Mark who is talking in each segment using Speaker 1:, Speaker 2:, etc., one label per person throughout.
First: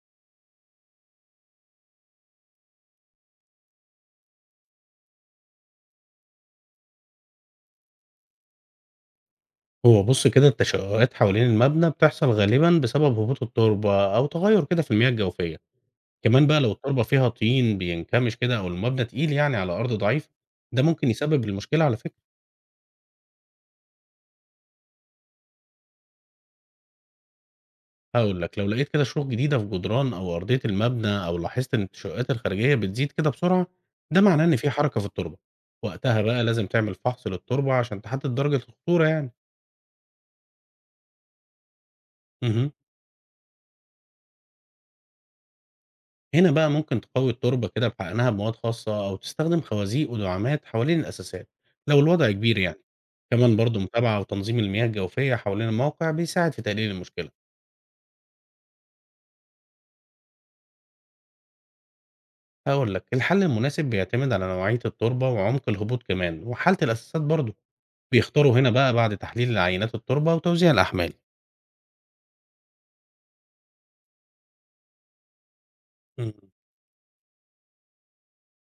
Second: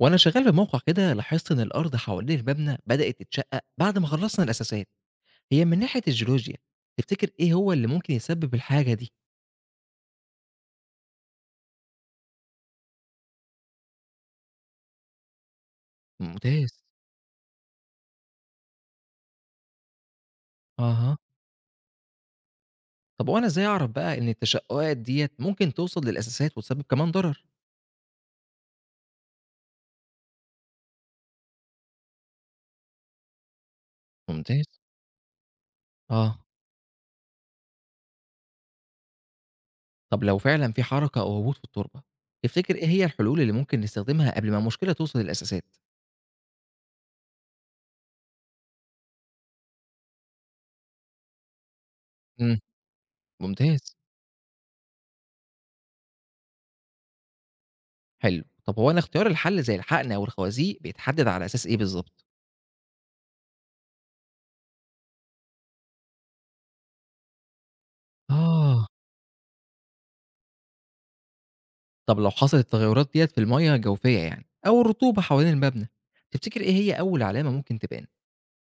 Speaker 1: وانا شغال في موقع كده، لاحظت ان الارض حوالين المبنى بدات تتشقق بعد ما خلصنا الاساسات. هي من ناحيه الجيولوجيا، تفتكر ايه هو اللي ممكن يسبب الحاجه دي؟
Speaker 2: هو بُص كده التشققات حوالين المبنى بتحصل غالبًا بسبب هبوط التربة أو تغير كده في المياه الجوفية، كمان بقى لو
Speaker 1: ممتاز.
Speaker 2: التربة فيها طين بينكمش كده أو المبنى تقيل يعني على أرض ضعيفة، ده ممكن
Speaker 1: اها.
Speaker 2: يسبب المشكلة على فكرة،
Speaker 1: طب وانا ازاي اعرف بقى ان التشققات ديت ممكن توصل للاساسات وتسبب كمان ضرر؟
Speaker 2: هاقول لك لو لقيت كده شروخ جديدة في جدران أو أرضية المبنى أو لاحظت إن التشققات الخارجية بتزيد كده بسرعة، ده معناه إن
Speaker 1: ممتاز.
Speaker 2: في حركة في التربة، وقتها
Speaker 1: اه.
Speaker 2: بقى لازم تعمل فحص للتربة عشان تحدد درجة الخطورة يعني.
Speaker 1: طب لو فعلا في حركه او هبوط في التربه،
Speaker 2: اهم.
Speaker 1: تفتكر ايه هي الحلول اللي ممكن نستخدمها قبل ما المشكله توصل للاساسات؟
Speaker 2: هنا بقى ممكن تقوي التربة كده بحقنها بمواد خاصة أو تستخدم خوازيق ودعامات حوالين الأساسات لو الوضع
Speaker 1: امم.
Speaker 2: كبير يعني. كمان
Speaker 1: ممتاز.
Speaker 2: برضو متابعة وتنظيم المياه الجوفية حوالين الموقع بيساعد في تقليل المشكلة.
Speaker 1: حلو، طب هو انا اختيار الحل زي الحقن او الخوازيق بيتحدد على اساس ايه بالظبط؟
Speaker 2: هقول لك الحل المناسب بيعتمد على نوعية التربة وعمق الهبوط كمان وحالة الأساسات برضو، بيختاروا هنا
Speaker 1: اه.
Speaker 2: بقى بعد تحليل العينات التربة وتوزيع الأحمال.
Speaker 1: طب لو حصلت التغيرات ديّة في المَيّة الجوفية أو الرطوبة حوالين المبنى،
Speaker 2: مم.
Speaker 1: تفتكر إيه هي أول علامة ممكن تبان؟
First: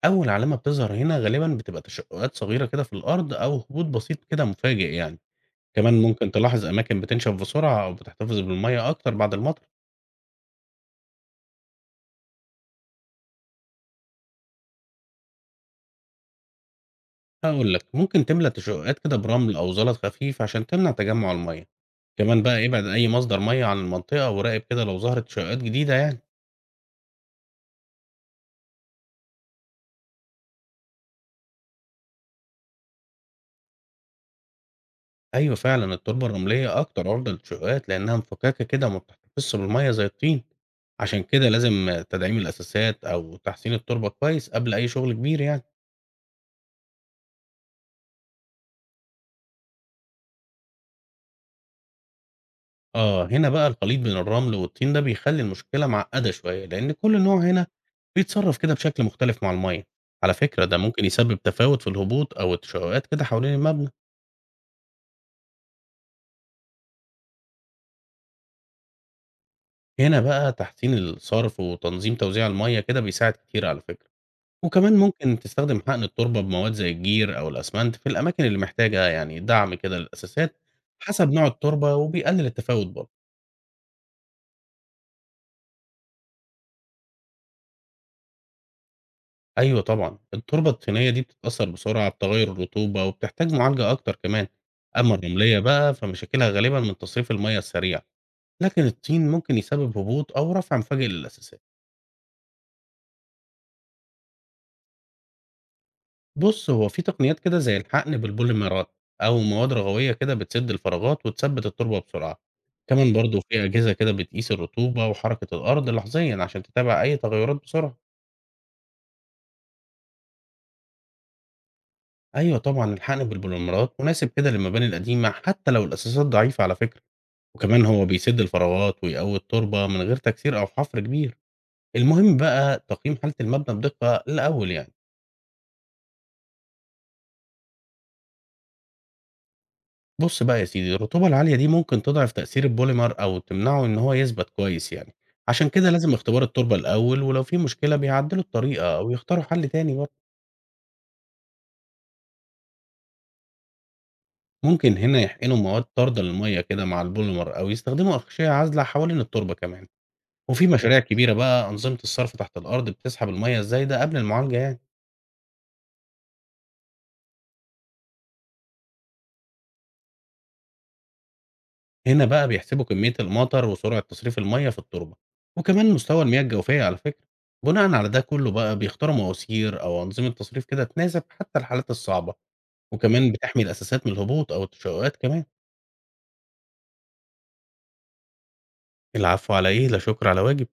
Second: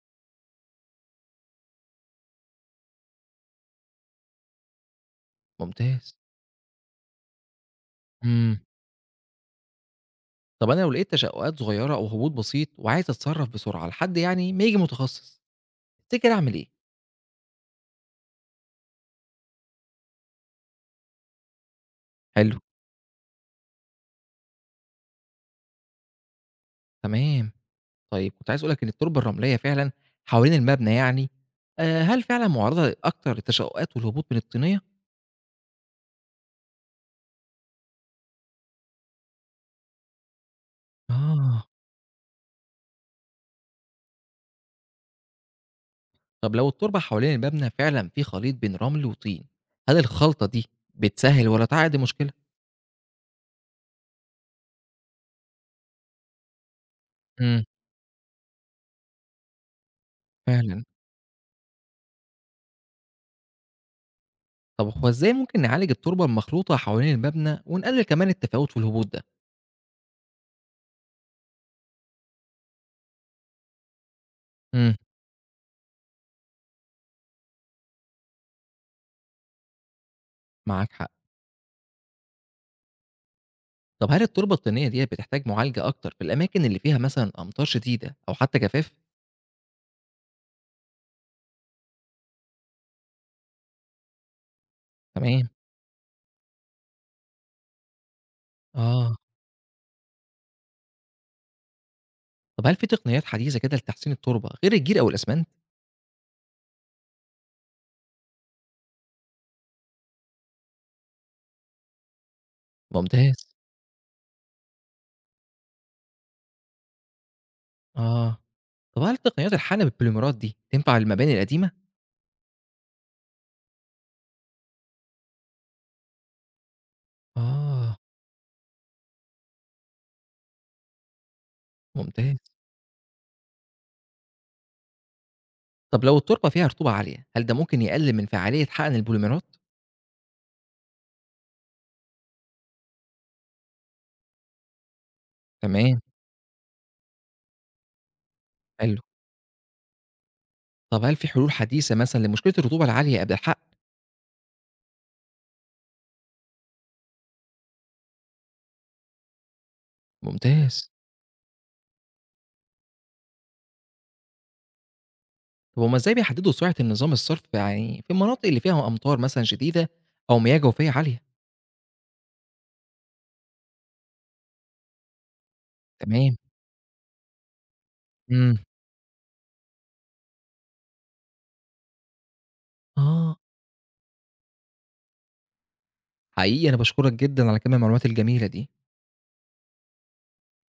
Speaker 2: أول علامة بتظهر هنا غالبا بتبقى تشققات صغيرة كده في الأرض أو هبوط بسيط كده مفاجئ يعني. كمان
Speaker 1: ممتاز.
Speaker 2: ممكن تلاحظ أماكن بتنشف بسرعة أو بتحتفظ
Speaker 1: إمم.
Speaker 2: بالمية أكتر بعد المطر.
Speaker 1: طب أنا لو لقيت تشقُّقات صغيرة أو هبوط بسيط وعايز أتصرّف بسرعة لحد ما ييجي متخصص، تفتكر أعمل إيه؟
Speaker 2: هاقول لك، ممكن تملى تشقّقات كده برمل أو زلط خفيف عشان تمنع تجمُّع المَيّة، كمان
Speaker 1: حلو،
Speaker 2: بقى ابعد أي مصدر مَيّة عن المنطقة وراقب كده لو ظهرت تشقّقات جديدة يعني.
Speaker 1: تمام. طيب كنت عايز أقول لك إن التربة الرملية فعلًا حوالين المبنى هل فعلًا مُعرّضة أكتر للتشقُّقات والهبوط من الطينية؟
Speaker 2: أيوه فعلًا التربة الرملية أكتر عُرضة للتشقّقات لإنها مفكّكة كده وما بتحتفظش بالمَيّة زي الطين، عشان كده
Speaker 1: آه.
Speaker 2: لازم تدعيم الأساسات أو تحسين التربة كويس قبل أي شغل كبير يعني.
Speaker 1: طب لو التربة حوالين المبنى فعلًا في خليط بين رمل وطين، هل الخلطة دي بتسهِّل والّا تعقّد المشكلة؟
Speaker 2: آه، هنا بقى الخليط بين الرمل والطين ده بيخلّي المشكلة معقّدة شوية، لإن كل نوع هنا بيتصرّف كده بشكل مختلف مع المَيّة. على فكرة ده
Speaker 1: فعلًا.
Speaker 2: ممكن يسبب تفاوت في الهبوط أو التشقُّقات كده حوالين المبنى.
Speaker 1: طب هو إزاي ممكن نعالج التربة المخلوطة حوالين المبنى ونقلل كمان التفاوت في الهبوط ده؟
Speaker 2: هنا بقى تحسين الصرف وتنظيم توزيع المَيّة كده بيساعد كتير على فكرة.
Speaker 1: امم.
Speaker 2: وكمان ممكن تستخدم حقن التربة بمواد زي الجير أو الأسمنت في الأماكن اللي محتاجة يعني دعم كده للأساسات
Speaker 1: معاك حق.
Speaker 2: حسب نوع التربة وبيقلل التفاوت برضه.
Speaker 1: طب هل التربة الطينية ديّة بتحتاج معالجة أكتر في الأماكن اللي فيها مثلًا أمطار شديدة أو حتى جفاف؟
Speaker 2: أيوه طبعًا، التربة الطينية دي بتتأثّر بسرعة بتغيُّر الرطوبة وبتحتاج معالجة أكتر كمان، أمّا
Speaker 1: تمام.
Speaker 2: الرملية بقى فمشاكلها غالبًا من تصريف المَيّة السريع، لكن
Speaker 1: آه.
Speaker 2: الطين ممكن يسبب هبوط أو رفع مفاجئ للأساسات.
Speaker 1: طب هل في تقنيات حديثة كده لتحسين التربة غير الجير أو الأسمنت؟
Speaker 2: بُص، هو في تقنيات كده زي الحقن بالبوليمرات أو مواد رغوية كده بتسد الفراغات وتثبّت التربة بسرعة، كمان
Speaker 1: ممتاز.
Speaker 2: برضه في أجهزة كده بتقيس الرطوبة وحركة الأرض لحظيًا عشان تتابع أي تغيُّرات بسرعة.
Speaker 1: آه. طب هل تقنيات الحقن بالبوليمرات دي تنفع للمباني القديمة؟
Speaker 2: أيوه طبعًا، الحقن بالبوليمرات مناسب كده للمباني القديمة حتى لو الأساسات ضعيفة على فكرة. وكمان
Speaker 1: آه،
Speaker 2: هو بيسد الفراغات ويقوي التربة من غير تكسير أو حفر كبير. المهم
Speaker 1: ممتاز.
Speaker 2: بقى تقييم حالة المبنى بدقة الأول يعني.
Speaker 1: طب لو التربة فيها رطوبة عالية، هل ده ممكن يقلل من فعالية حقن البوليمرات؟
Speaker 2: بص بقى يا سيدي الرطوبة العالية دي ممكن تضعف تأثير البوليمر أو تمنعه إن هو يثبت كويس يعني، عشان كده
Speaker 1: تمام،
Speaker 2: لازم اختبار التربة الأول ولو في مشكلة بيعدلوا الطريقة
Speaker 1: حلو.
Speaker 2: أو يختاروا حل تاني برضه.
Speaker 1: طب هل في حلول حديثة مثلًا لمشكلة الرطوبة العالية قبل الحَقْل؟
Speaker 2: ممكن هنا يحقنوا مواد طاردة للمية كده مع البوليمر أو يستخدموا أغشية عازلة حوالين التربة كمان. وفي
Speaker 1: ممتاز.
Speaker 2: مشاريع كبيرة بقى أنظمة الصرف تحت الأرض بتسحب المية الزايدة قبل المعالجة يعني.
Speaker 1: طب هُم إزاي بيحددوا سرعة النظام الصرف في المناطق اللي فيها أمطار مثلًا شديدة أو مياه جوفية عالية؟
Speaker 2: هنا بقى بيحسبوا كمية المطر وسرعة تصريف المية في التربة وكمان مستوى
Speaker 1: تمام.
Speaker 2: المياه الجوفية على فكرة. بناء على ده كله
Speaker 1: إمم.
Speaker 2: بقى بيختاروا مواسير أو أنظمة تصريف كده تناسب حتى الحالات الصعبة وكمان
Speaker 1: آه.
Speaker 2: بتحمي الأساسات من الهبوط أو التشققات كمان.
Speaker 1: حقيقي أنا باشكرك جدًا على كم المعلومات الجميلة دي.
Speaker 2: العفو على إيه لا شكر على واجب.